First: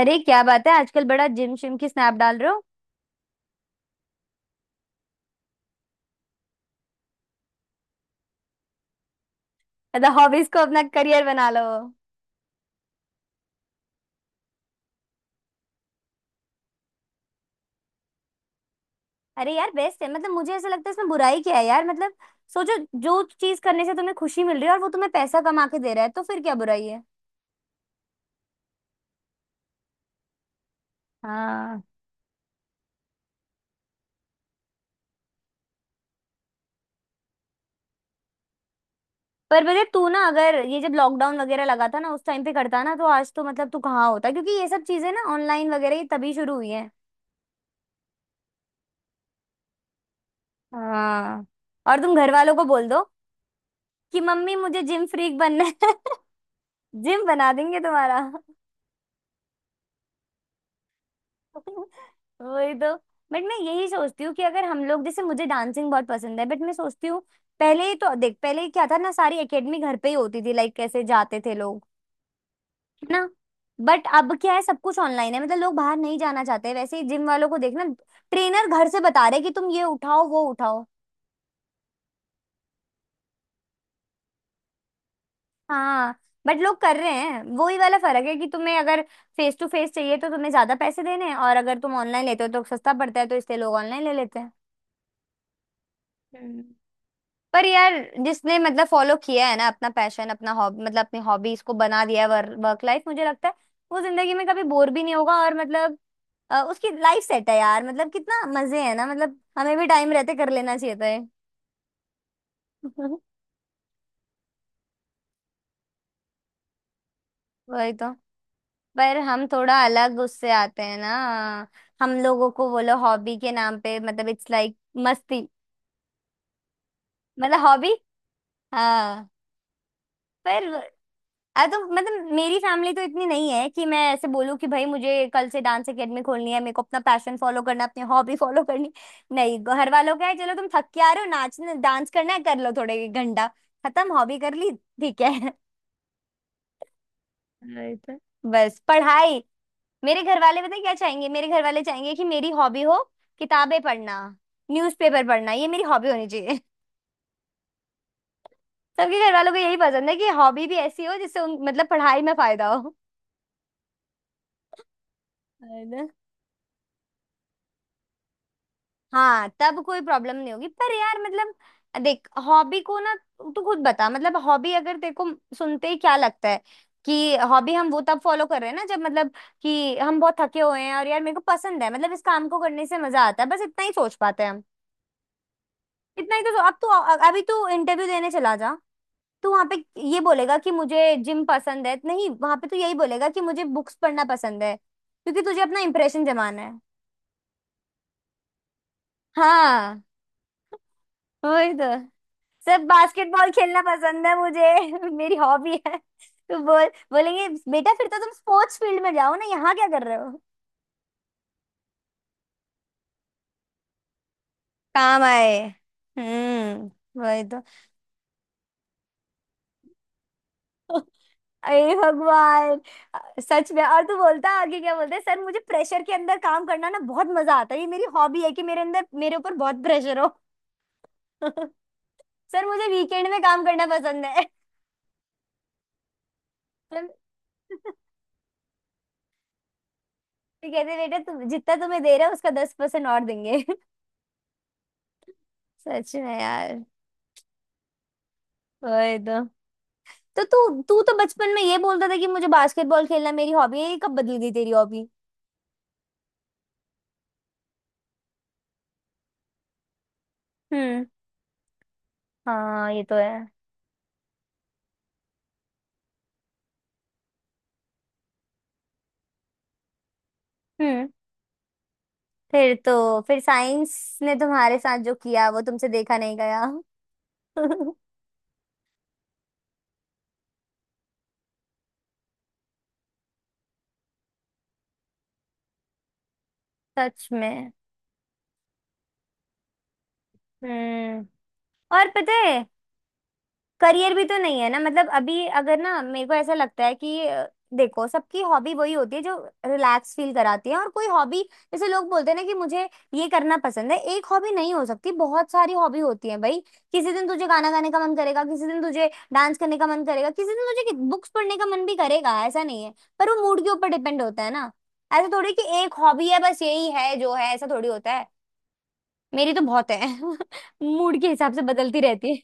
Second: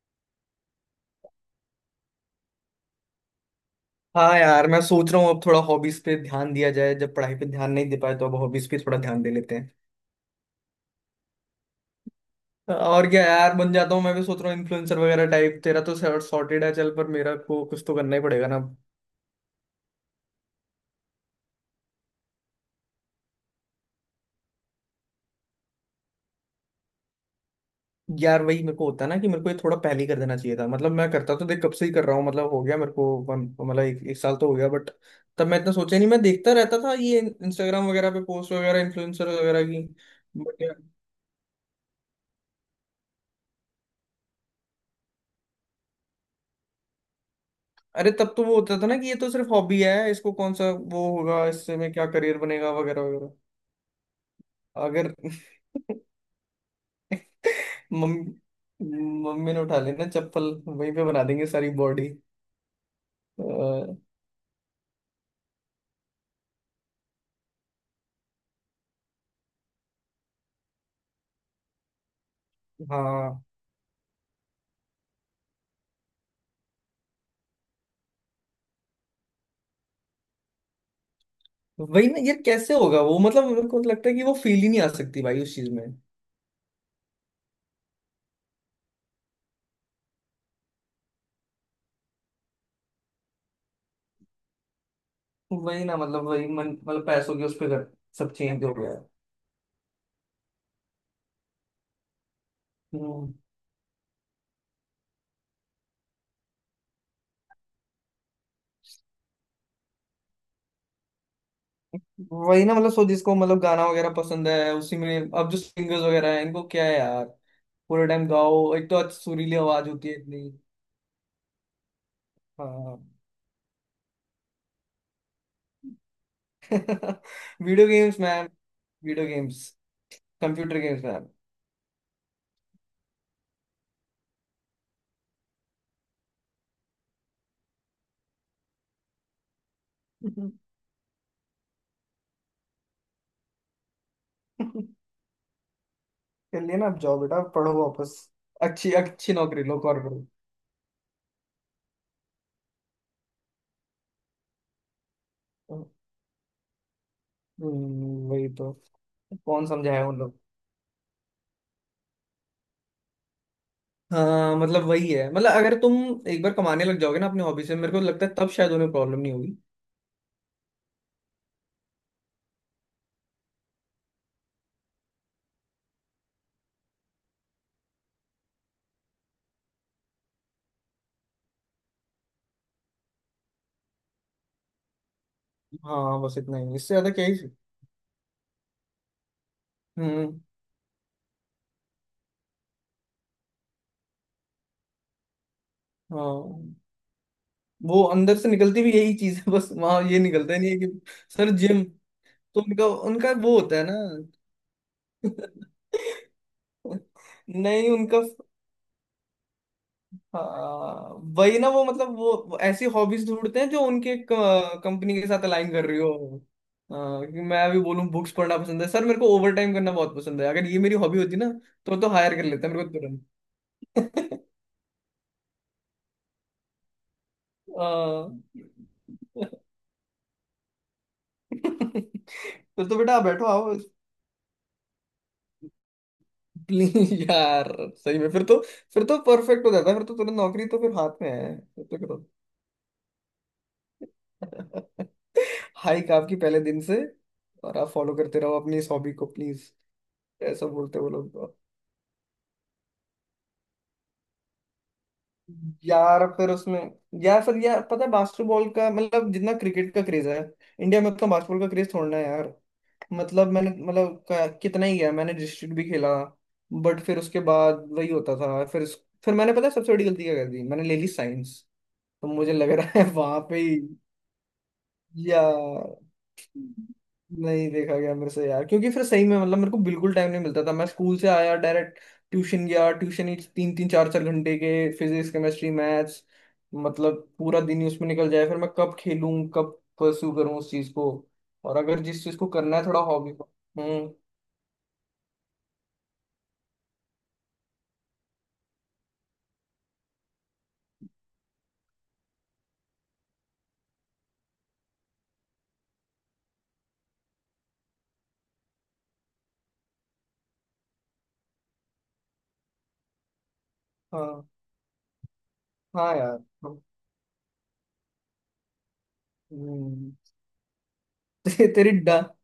अरे क्या बात है, आजकल बड़ा जिम शिम की स्नैप डाल रहे हो। हाँ यार, मैं सोच रहा हूँ अब थोड़ा हॉबीज पे ध्यान दिया जाए। जब पढ़ाई पे ध्यान नहीं दे पाए तो अब हॉबीज पे थोड़ा ध्यान दे लेते हैं। मतलब हॉबीज को अपना करियर बना लो। और क्या यार, बन जाता हूँ। मैं भी सोच रहा हूँ इन्फ्लुएंसर वगैरह टाइप। तेरा तो सॉर्टेड है चल, पर मेरा को कुछ तो करना ही पड़ेगा ना। अरे यार, बेस्ट है। मतलब मुझे ऐसा लगता है इसमें बुराई क्या है यार। मतलब सोचो। जो चीज करने से तुम्हें खुशी मिल रही है और वो तुम्हें पैसा कमा के दे रहा है, तो फिर क्या बुराई है। यार वही मेरे को होता है ना कि मेरे को ये थोड़ा पहले ही कर देना चाहिए था। मतलब मैं करता तो देख, कब हाँ। से ही कर रहा हूँ। मतलब हो गया मेरे को एक साल तो हो गया, बट तब मैं इतना सोचा नहीं। मैं देखता रहता था ये इंस्टाग्राम वगैरह पे पोस्ट वगैरह इन्फ्लुएंसर वगैरह पर बता की। तू ना, अगर ये जब लॉकडाउन वगैरह लगा था ना, उस टाइम पे करता ना, तो आज तो मतलब तू कहाँ होता, क्योंकि ये सब चीजें ना ऑनलाइन वगैरह ये तभी शुरू हुई है। अरे तब तो वो होता था ना कि ये तो सिर्फ हॉबी है, इसको कौन सा वो हाँ। होगा, इससे में और क्या तुम घर करियर वालों को बनेगा बोल वगैरह दो वगैरह। कि मम्मी मुझे जिम अगर फ्रीक बनना है। जिम बना देंगे तुम्हारा। मम्मी। मम्मी ने उठा लेना चप्पल, वहीं पे बना देंगे सारी बॉडी। वही तो। बट मैं यही सोचती हूँ कि अगर हम लोग, जैसे मुझे डांसिंग बहुत पसंद है, बट मैं सोचती हूँ, पहले ही तो देख, पहले क्या था ना सारी एकेडमी घर पे ही होती थी, लाइक कैसे जाते थे लोग। है ना। हाँ, बट अब क्या है, सब कुछ ऑनलाइन है, मतलब लोग बाहर नहीं जाना चाहते, वैसे ही जिम वालों को देखना, ट्रेनर घर से बता रहे कि तुम ये उठाओ वो उठाओ। वही ना यार, कैसे होगा वो। मतलब मेरे को लगता है कि वो फील ही नहीं आ सकती भाई उस चीज में। हाँ। बट लोग कर रहे हैं, वो ही वाला फर्क है कि तुम्हें अगर फेस टू फेस चाहिए तो तुम्हें ज्यादा पैसे देने हैं, और अगर तुम ऑनलाइन लेते हो तो सस्ता पड़ता है, तो इसलिए लोग ऑनलाइन ले लेते वही ना, मतलब वही हैं। मन, मतलब पैसों के उस पर पे कर- यार, सब जिसने चेंज हो मतलब गया है। फॉलो किया है ना अपना पैशन, अपना हॉबी, मतलब अपनी हॉबी इसको बना दिया है, वर्क लाइफ, मुझे हम्म, लगता है वो जिंदगी में कभी बोर भी नहीं होगा। और मतलब उसकी लाइफ सेट है यार। मतलब कितना मजे है ना, मतलब हमें भी टाइम रहते कर लेना चाहिए था ये। वही ना। मतलब सो जिसको मतलब गाना वगैरह पसंद है, उसी में अब जो सिंगर्स वगैरह हैं, इनको क्या है यार, वही पूरे तो। टाइम गाओ। एक तो अच्छी पर हम सुरीली थोड़ा आवाज होती है अलग इतनी। उससे आते हैं ना। हम लोगों को बोलो हाँ हॉबी के नाम पे, मतलब इट्स लाइक मस्ती। हाँ। मतलब video hobby. Games ma'am. Video हाँ। गेम्स। पर कंप्यूटर गेम्स मैम। अरे तो मतलब मेरी फैमिली तो इतनी नहीं है कि मैं ऐसे बोलूँ कि भाई मुझे कल से डांस एकेडमी खोलनी है, मेरे को अपना पैशन फॉलो करना, अपनी हॉबी फॉलो करनी। नहीं, घर वालों का है, चलो तुम थक के आ रहे हो नाचने, डांस करना है कर लो थोड़े घंटा, खत्म हॉबी कर ली। ठीक है। चलिए ना, आप जाओ बेटा, पढ़ो राइट वापस। है। बस अच्छी अच्छी पढ़ाई। नौकरी लो, मेरे कॉर्पोरेट। घर वाले पता है क्या चाहेंगे, मेरे घर वाले चाहेंगे कि मेरी हॉबी हो किताबें पढ़ना, न्यूज़पेपर पढ़ना, ये मेरी हॉबी होनी चाहिए। वही तो। सबके घर वालों को कौन यही समझाया पसंद है उन कि लोग। हॉबी भी ऐसी हो जिससे उन मतलब पढ़ाई में फायदा हाँ, मतलब वही है। मतलब अगर तुम हो। एक बार कमाने लग जाओगे ना अपने हॉबी से, मेरे को लगता है तब शायद उन्हें प्रॉब्लम नहीं हाँ, होगी। तब कोई प्रॉब्लम नहीं होगी। पर यार मतलब देख हॉबी को ना, तू खुद बता, मतलब हॉबी अगर तेरे को सुनते ही क्या लगता है कि हॉबी हम वो तब फॉलो कर रहे हैं ना जब मतलब कि हम बहुत थके हुए हैं और यार मेरे को पसंद है, मतलब इस काम को करने से मजा आता है, बस इतना ही सोच पाते हैं हम। हाँ, इतना बस ही तो इतना अब ही, तू, इससे ज्यादा क्या अभी ही। तू इंटरव्यू देने चला जा। तू वहां पे ये हम्म। बोलेगा कि मुझे जिम पसंद है, नहीं, वहां पे तू यही बोलेगा कि मुझे बुक्स पढ़ना पसंद है क्योंकि तुझे अपना इंप्रेशन जमाना है। हाँ। वो अंदर से निकलती भी यही चीज है, बस हाँ, वहां ये निकलता ही नहीं है कि सर, वही जिम। तो। तो सब उनका उनका बास्केटबॉल वो होता खेलना है ना। पसंद है मुझे, मेरी हॉबी है, तो बोल बोलेंगे नहीं, बेटा फिर उनका। तो तुम स्पोर्ट्स फील्ड में जाओ ना, यहाँ क्या कर रहे हो। हाँ, वही ना। वो मतलब वो ऐसी हॉबीज ढूंढते हैं जो उनके कंपनी काम के साथ आए। अलाइन कर रही हो। हम्म, हाँ, कि वही तो। मैं अभी बोलूं बुक्स पढ़ना पसंद है सर, मेरे को ओवर टाइम करना बहुत पसंद है, अगर ये मेरी हॉबी होती ना अरे तो हायर कर लेता भगवान। मेरे को सच में, और तू तुरंत। बोलता आगे क्या बोलता है, सर मुझे प्रेशर के अंदर काम करना ना बहुत मजा आता है, ये मेरी हाँ। हॉबी है कि मेरे अंदर, मेरे ऊपर बहुत प्रेशर हो। सर मुझे तो बेटा आप वीकेंड में बैठो काम आओ। करना पसंद है। प्लीज यार। सही में फिर तो, फिर तो परफेक्ट हो जाता है, फिर तो तुरंत नौकरी तो तो फिर कहते बेटा हाथ में तुम है, जितना फिर तो तुम्हें दे करो। रहा है उसका 10% और देंगे। हाइक सच आपकी में पहले दिन यार। से। और आप फॉलो करते रहो अपनी इस हॉबी वही को तो। प्लीज। तो ऐसा तू बोलते तू हैं वो तो बचपन लोग। में ये बोलता था कि मुझे बास्केटबॉल खेलना मेरी हॉबी है, ये कब बदल गई तेरी हॉबी। यार फिर उसमें, यार फिर यार, पता है बास्केटबॉल का मतलब जितना क्रिकेट का क्रेज है इंडिया हम्म। में, उतना बास्केटबॉल का क्रेज थोड़ा है यार। हाँ ये तो है। मतलब मैंने मतलब क- कितना ही गया, मैंने डिस्ट्रिक्ट भी खेला। बट फिर उसके बाद वही होता था। फिर मैंने, पता है सबसे बड़ी गलती क्या कर दी मैंने, ले ली हम्म। साइंस। तो मुझे लग फिर रहा है तो, फिर वहां पे ही। साइंस ने तुम्हारे साथ जो या किया वो तुमसे देखा नहीं गया। नहीं, देखा गया मेरे से यार, क्योंकि फिर सही में मतलब मेरे को बिल्कुल टाइम नहीं मिलता था। मैं स्कूल से आया डायरेक्ट ट्यूशन गया। ट्यूशन ही तीन तीन चार चार घंटे के, फिजिक्स केमिस्ट्री मैथ्स। मतलब सच पूरा में। दिन ही उसमें निकल जाए, फिर मैं कब खेलूं, कब परस्यू करूं उस चीज को। हम्म। और अगर और जिस पता चीज को है करना है थोड़ा हॉबी को। हम्म। करियर भी तो नहीं है ना। मतलब अभी अगर ना मेरे को ऐसा लगता है कि देखो सबकी हॉबी वही होती है जो रिलैक्स फील कराती है। और कोई हॉबी, जैसे लोग बोलते हैं ना कि मुझे ये करना पसंद है, एक हॉबी नहीं हो सकती, बहुत सारी हॉबी होती है भाई। किसी दिन तुझे गाना गाने का मन करेगा, किसी दिन तुझे डांस करने का मन करेगा, किसी दिन तुझे बुक्स पढ़ने का मन भी करेगा, ऐसा नहीं है। पर वो मूड के ऊपर डिपेंड होता हाँ। है ना। ऐसा थोड़ी कि एक हाँ हॉबी है यार। बस यही है जो है, ऐसा थोड़ी होता है। मेरी तो बहुत है, हम्म। मूड के हिसाब से ते, तेरी बदलती डा रहती है।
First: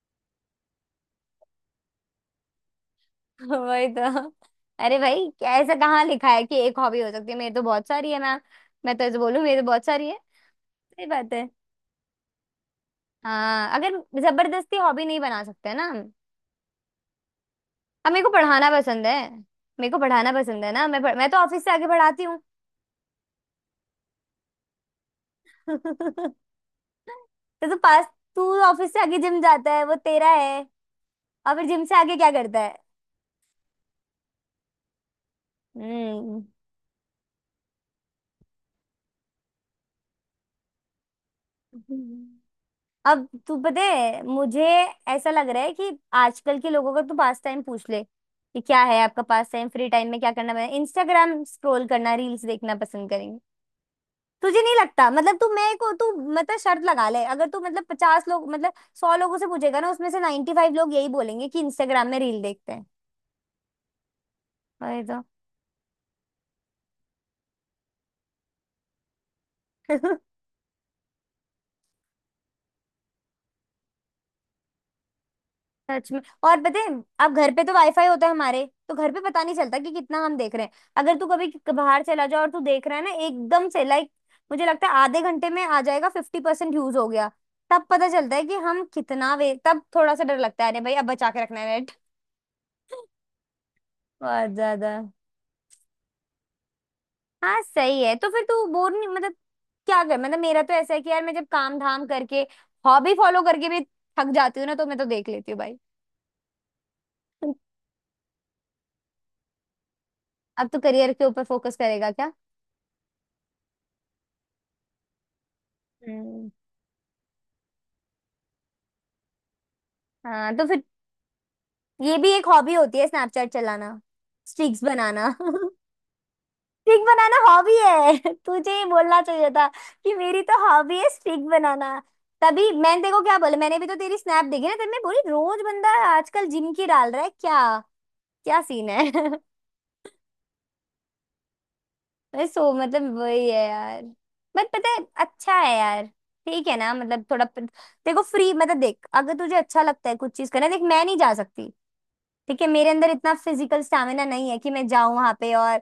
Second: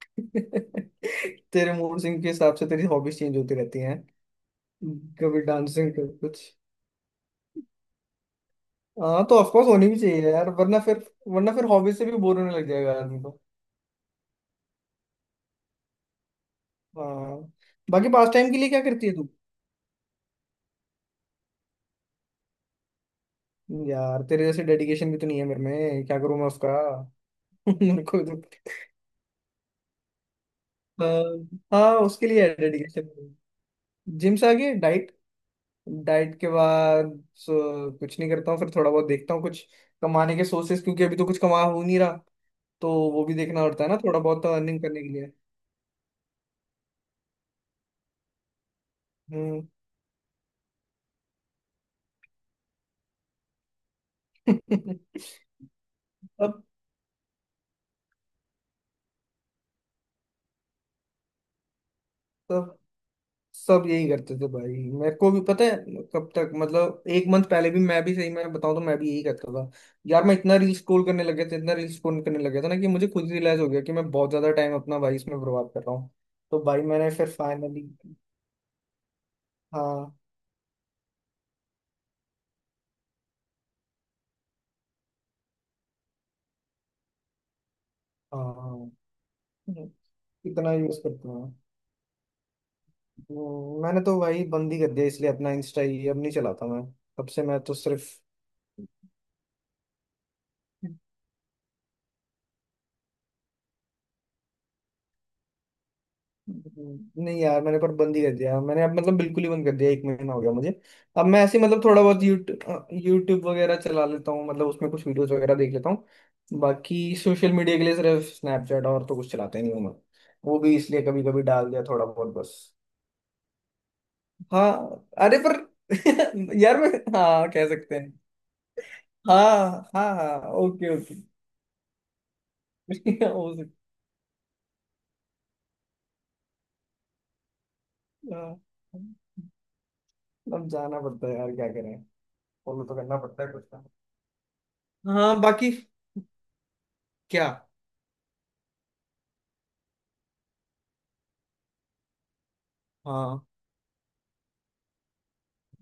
तेरे मूड सिंह के हिसाब से तेरी हॉबीज चेंज होती रहती। वही तो। अरे भाई कभी क्या ऐसा डांसिंग कहाँ कभी लिखा कुछ। है कि एक हॉबी हो सकती है, मेरी तो बहुत सारी है मैम। मैं तो ऐसे हाँ, तो बोलूँ मेरी तो ऑफकोर्स बहुत होनी भी सारी है। चाहिए यार, वरना फिर, सही बात है। वरना फिर हॉबी से भी बोर होने लग जाएगा आदमी को। हाँ अगर जबरदस्ती हॉबी नहीं बना सकते ना हम। हाँ। बाकी अब मेरे पास को टाइम के लिए पढ़ाना क्या पसंद करती है है। तू। मेरे को पढ़ाना पसंद है ना, मैं तो ऑफिस से आगे पढ़ाती हूँ। यार तेरे जैसे डेडिकेशन भी तो नहीं है मेरे में, क्या करूँ मैं उसका। तो, तो मेरे पास, को भी तू तो ऑफिस से आगे जिम जाता है, वो तेरा है, हाँ, और फिर जिम हाँ, से आगे उसके क्या लिए है करता है। डेडिकेशन। जिम से आगे डाइट, डाइट के बाद कुछ नहीं करता हूँ। फिर थोड़ा बहुत देखता हूँ कुछ कमाने के सोर्सेस, क्योंकि अभी तो कुछ कमा हो नहीं रहा, हम्म। तो वो अब भी तू देखना पता पड़ता है ना थोड़ा है बहुत, तो मुझे अर्निंग करने के ऐसा लिए। लग रहा है कि आजकल के लोगों का तू पास टाइम पूछ ले कि क्या है आपका पास हम्म। टाइम, फ्री टाइम में क्या करना है, इंस्टाग्राम स्क्रॉल करना, रील्स देखना पसंद करेंगे। तुझे नहीं लगता, मतलब तू मैं को तू, मतलब शर्त लगा ले, अगर तू मतलब 50 लोग मतलब 100 लोगों से पूछेगा ना, उसमें से 95 लोग यही बोलेंगे कि इंस्टाग्राम में रील देखते अब हैं। सब यही करते थे भाई। अरे मेरे को भी पता है। कब तक मतलब एक मंथ पहले भी, मैं भी सही में बताऊं तो, मैं भी यही करता था। तो यार मैं इतना रील स्क्रॉल करने लग गया था, इतना रील स्क्रॉल करने लग गया था ना कि मुझे खुद ही रियलाइज हो गया कि मैं बहुत ज्यादा टाइम अपना भाई इसमें बर्बाद कर रहा हूँ। सच में। और तो पता भाई है मैंने फिर अब घर पे तो फाइनली वाईफाई होता है, हमारे तो घर पे पता नहीं चलता कि हाँ कितना हम देख रहे हैं, अगर तू कभी बाहर चला जाओ और तू देख रहा है ना एकदम से, लाइक मुझे लगता है आधे घंटे में आ जाएगा 50% यूज हो गया। तब पता चलता हाँ है कि हम हाँ, कितना वे, तब थोड़ा सा डर लगता है, इतना अरे भाई यूज अब करता बचा के हूँ। रखना है नेट। मैंने तो भाई बहुत बंद ही कर ज्यादा। दिया इसलिए। अपना इंस्टा ही अब नहीं चलाता मैं। तब से मैं हाँ तो सही सिर्फ है। तो फिर तू बोर नहीं, मतलब क्या कर, मतलब मेरा तो ऐसा है कि यार मैं जब काम धाम करके हॉबी फॉलो करके भी थक जाती हूँ ना, तो मैं तो देख लेती हूँ भाई। नहीं यार, मैंने पर बंद ही कर दिया। मैंने अब मतलब बिल्कुल ही बंद कर दिया, एक महीना हो गया अब मुझे। तो करियर के अब मैं ऊपर ऐसे ही फोकस मतलब थोड़ा करेगा बहुत क्या। यूट्यूब यूट्यूब वगैरह चला लेता हूँ, मतलब उसमें कुछ वीडियोस वगैरह देख लेता हूँ। हम्म। बाकी सोशल मीडिया के लिए सिर्फ स्नैपचैट और तो कुछ चलाते नहीं हूँ मैं। हाँ वो तो भी फिर इसलिए कभी कभी डाल दिया थोड़ा ये भी बहुत, एक बस। हॉबी होती है स्नैपचैट चलाना, हाँ स्ट्रिक्स बनाना। अरे पर यार मैं, स्ट्रिक बनाना हाँ कह हॉबी सकते हैं। है, तुझे ये बोलना चाहिए था हाँ हाँ कि मेरी हाँ, तो ओके हॉबी है ओके। स्ट्रिक बनाना। तभी मैंने देखो क्या हो बोला, सकता। मैंने भी तो तेरी स्नैप देखी ना, तभी मैं बोली रोज बंदा आजकल जिम की डाल रहा है क्या, हाँ। क्या सीन है। अब जाना पड़ता है यार, क्या करें, मैं सो फॉलो तो मतलब करना पड़ता वही है कुछ है ना। यार। बट पता है हाँ। अच्छा बाकी है यार। ठीक है ना, मतलब थोड़ा क्या। देखो फ्री, मतलब देख अगर तुझे अच्छा लगता है कुछ चीज करना, देख मैं नहीं जा सकती। देखिए मेरे अंदर इतना हाँ। फिजिकल स्टैमिना नहीं है कि मैं जाऊं वहां पे और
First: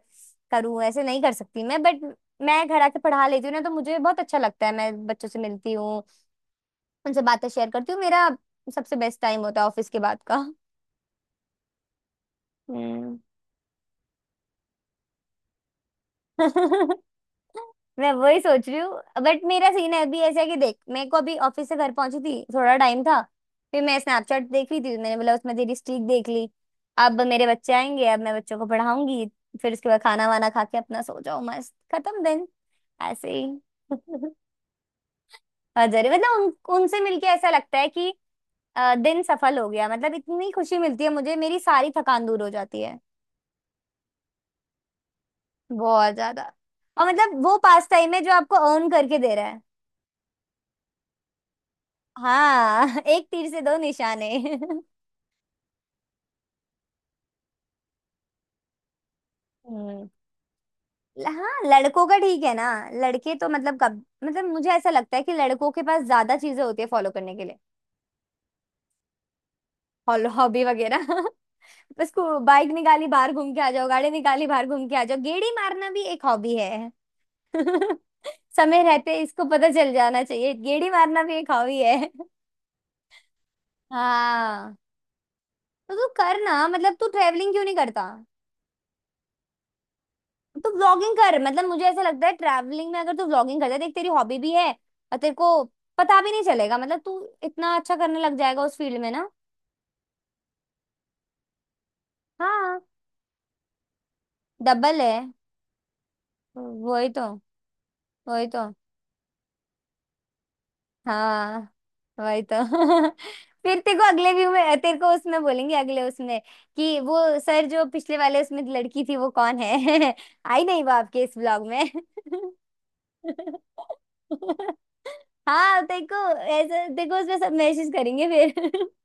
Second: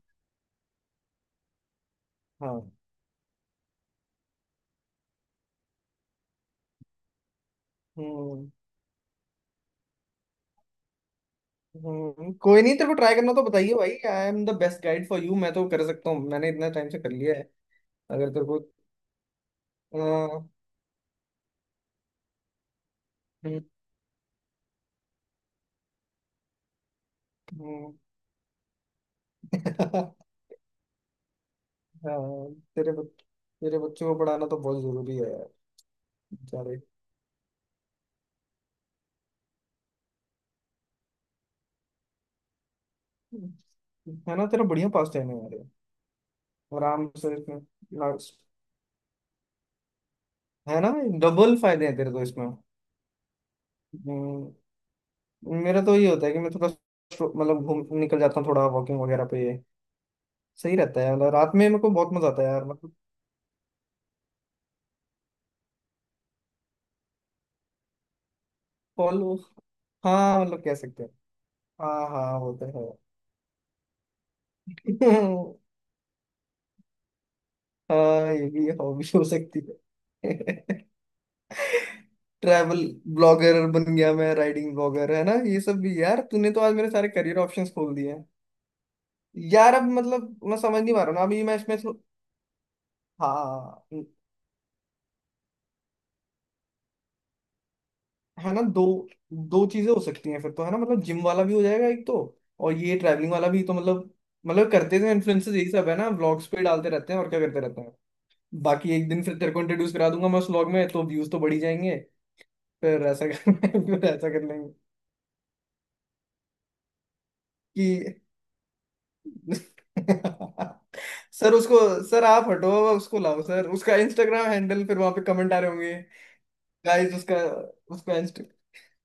करूं, ऐसे नहीं कर सकती मैं, बट मैं हाँ। घर आके पढ़ा लेती हूँ ना, तो मुझे बहुत अच्छा लगता है, मैं बच्चों से मिलती हूँ, उनसे बातें शेयर करती हूँ, मेरा हम्म। सबसे बेस्ट टाइम होता है ऑफिस के बाद का। हम्म, कोई नहीं, तेरे को ट्राई हम्म। करना तो बताइए भाई, I am the best guide for you, मैं तो कर सकता हूँ, मैंने इतना टाइम से कर लिया है। मैं अगर वही तेरे को सोच रही हूँ। बट मेरा सीन है अभी ऐसा अ, है कि देख, मेरे को अभी ऑफिस से घर पहुंची थी, थोड़ा टाइम था, हम्म, फिर मैं स्नैपचैट देख रही थी, मैंने बोला उसमें तेरी स्ट्रीक देख ली। अब मेरे बच्चे हम्म, आएंगे, अब मैं बच्चों को पढ़ाऊंगी, फिर उसके बाद खाना वाना खा के अपना सो जाऊं, मस्त खत्म दिन, हाँ, ऐसे तेरे ही। बच्चों को पढ़ाना तो बहुत जरूरी है यार, अजरे मतलब बेचारे। उनसे मिलके ऐसा लगता है कि दिन सफल हो गया। मतलब इतनी खुशी मिलती है मुझे, मेरी सारी थकान दूर हो जाती है, है ना, तेरा बढ़िया पास टाइम है यार ये। बहुत ज्यादा। और आराम से मतलब इसमें वो पास टाइम है जो लास्ट- आपको अर्न करके दे रहा है। है ना, डबल फायदे हैं तेरे तो इसमें। हाँ, एक तीर से दो निशाने। हम्म, मेरा तो ये होता है कि मैं थोड़ा, मतलब घूम निकल जाता हूँ थोड़ा वॉकिंग वगैरह पे। हम्म। सही रहता है, ल- मतलब हाँ, रात में मेरे को लड़कों बहुत का मजा आता ठीक है है यार, ना, मतलब लड़के तो मतलब कब मतलब मुझे ऐसा लगता है कि लड़कों के पास ज्यादा चीजें होती है फॉलो करने के लिए, कॉल। हॉलो हाँ मतलब हॉबी कह सकते वगैरह। हैं। हाँ बस को हाँ, वो तो बाइक है। निकाली बाहर घूम के आ जाओ, गाड़ी निकाली बाहर घूम के आ जाओ, गेड़ी मारना भी एक हॉबी है। हाँ, ये भी समय हॉबी रहते हो इसको सकती पता चल जाना चाहिए, है। गेड़ी मारना भी एक हॉबी है। ट्रैवल ब्लॉगर बन गया मैं, राइडिंग हाँ। ब्लॉगर, है ना ये सब तो भी। तू यार कर तूने ना, तो आज मेरे मतलब तू सारे करियर ट्रेवलिंग क्यों ऑप्शंस नहीं खोल करता। दिए हैं। यार अब मतलब मैं तो समझ नहीं पा रहा व्लॉगिंग ना कर, अभी मैं मतलब इसमें मुझे थो- ऐसा लगता है ट्रैवलिंग में अगर तू व्लॉगिंग करता है, हाँ, देख तेरी हॉबी भी है और तेरे को पता भी नहीं चलेगा, मतलब तू इतना अच्छा करने लग है ना, जाएगा उस दो, फील्ड में ना। दो चीजें हो सकती हैं फिर तो, है ना, मतलब जिम वाला भी हो जाएगा एक तो, और हाँ। ये ट्रैवलिंग वाला भी तो, मतलब मतलब करते डबल तो है। इन्फ्लुएंसर्स यही सब है ना, व्लॉग्स पे डालते वही रहते हैं तो। और क्या करते रहते हैं। वही तो। बाकी एक दिन फिर तेरे को इंट्रोड्यूस करा दूंगा मैं उस व्लॉग में, तो व्यूज तो बढ़ी हाँ, जाएंगे। वही तो। फिर ऐसा कर फिर तेरे को फिर ऐसा अगले कर व्यू लेंगे में तेरे को उसमें बोलेंगे अगले उसमें कि वो सर जो पिछले कि वाले उसमें लड़की थी वो कौन है, आई नहीं वो आपके इस सर ब्लॉग उसको, में। सर आप हटो, उसको लाओ सर, उसका इंस्टाग्राम हैंडल, फिर वहां पे कमेंट आ रहे हाँ होंगे, तेरे को, ऐसा तेरे गाइस को उसमें उसका, सब मैसेज उसका करेंगे इंस्टा, फिर।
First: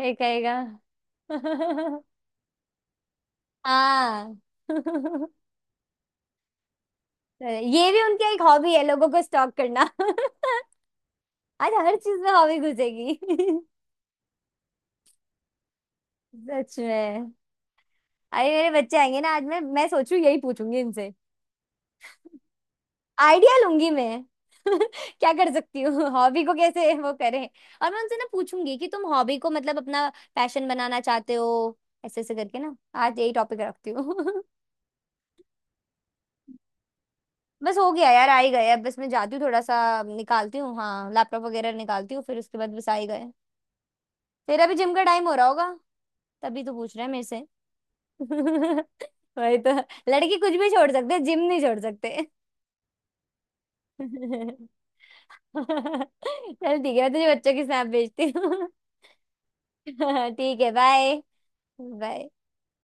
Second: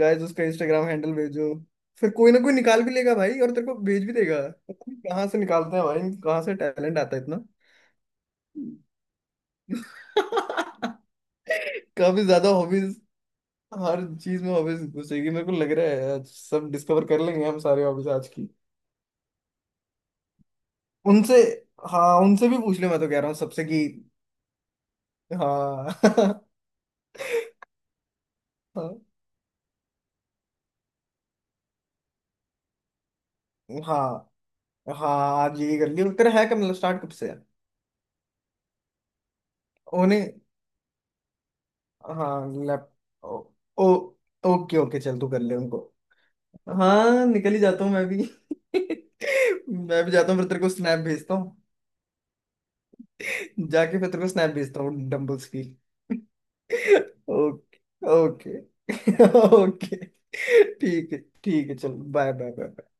ये उसका कहेगा। इंस्टाग्राम हैंडल भेजो। फिर कोई ना कोई निकाल भी लेगा भाई और तेरे को भेज भी हाँ। देगा। पता नहीं कहाँ से निकालते हैं भाई, कहाँ से टैलेंट आता है इतना। ये भी उनकी एक हॉबी है लोगों को स्टॉक करना। आज हर चीज काफी में ज्यादा हॉबी हॉबीज, घुसेगी। हर चीज में हॉबीज घुसेगी। मेरे को लग रहा है आज सब सच डिस्कवर कर में। लेंगे हम सारे हॉबीज आज अरे की। मेरे बच्चे आएंगे ना, आज मैं सोचू यही पूछूंगी इनसे, उनसे, हाँ उनसे भी पूछ ले, मैं तो कह रहा हूँ आइडिया सबसे कि लूंगी मैं। क्या कर सकती हाँ। हूँ, हॉबी को कैसे वो करें। और मैं उनसे ना पूछूंगी कि हाँ तुम हॉबी को मतलब अपना पैशन बनाना चाहते हो, ऐसे ऐसे करके ना आज यही टॉपिक रखती हाँ हूँ। हाँ, आज यही कर लियो। तेरा है कब, मतलब स्टार्ट कब से है। बस हो गया यार, आ ही गए, अब बस मैं जाती हूँ, थोड़ा सा उन्हें, निकालती हूँ, हाँ लैपटॉप वगैरह निकालती हूँ, फिर उसके हाँ बाद बस लैप, आ ही गए। ओ, ओ, तेरा भी ओके जिम ओके, का चल तू टाइम हो कर रहा ले होगा, उनको। तभी तो पूछ रहा है मेरे हाँ, से। निकल ही जाता हूँ मैं भी। वही तो। मैं भी जाता लड़की हूँ, फिर कुछ तेरे भी को छोड़ स्नैप सकते, भेजता जिम हूँ। नहीं छोड़ सकते। जाके फिर तेरे को स्नैप चल, भेजता हूँ डम्बल्स की। ठीक है, मैं तुझे बच्चों की ओके। स्नैप भेजती ओके। हूँ। ओके ठीक है ठीक है। बाय ठीक है, चलो, बाय। Bye bye bye.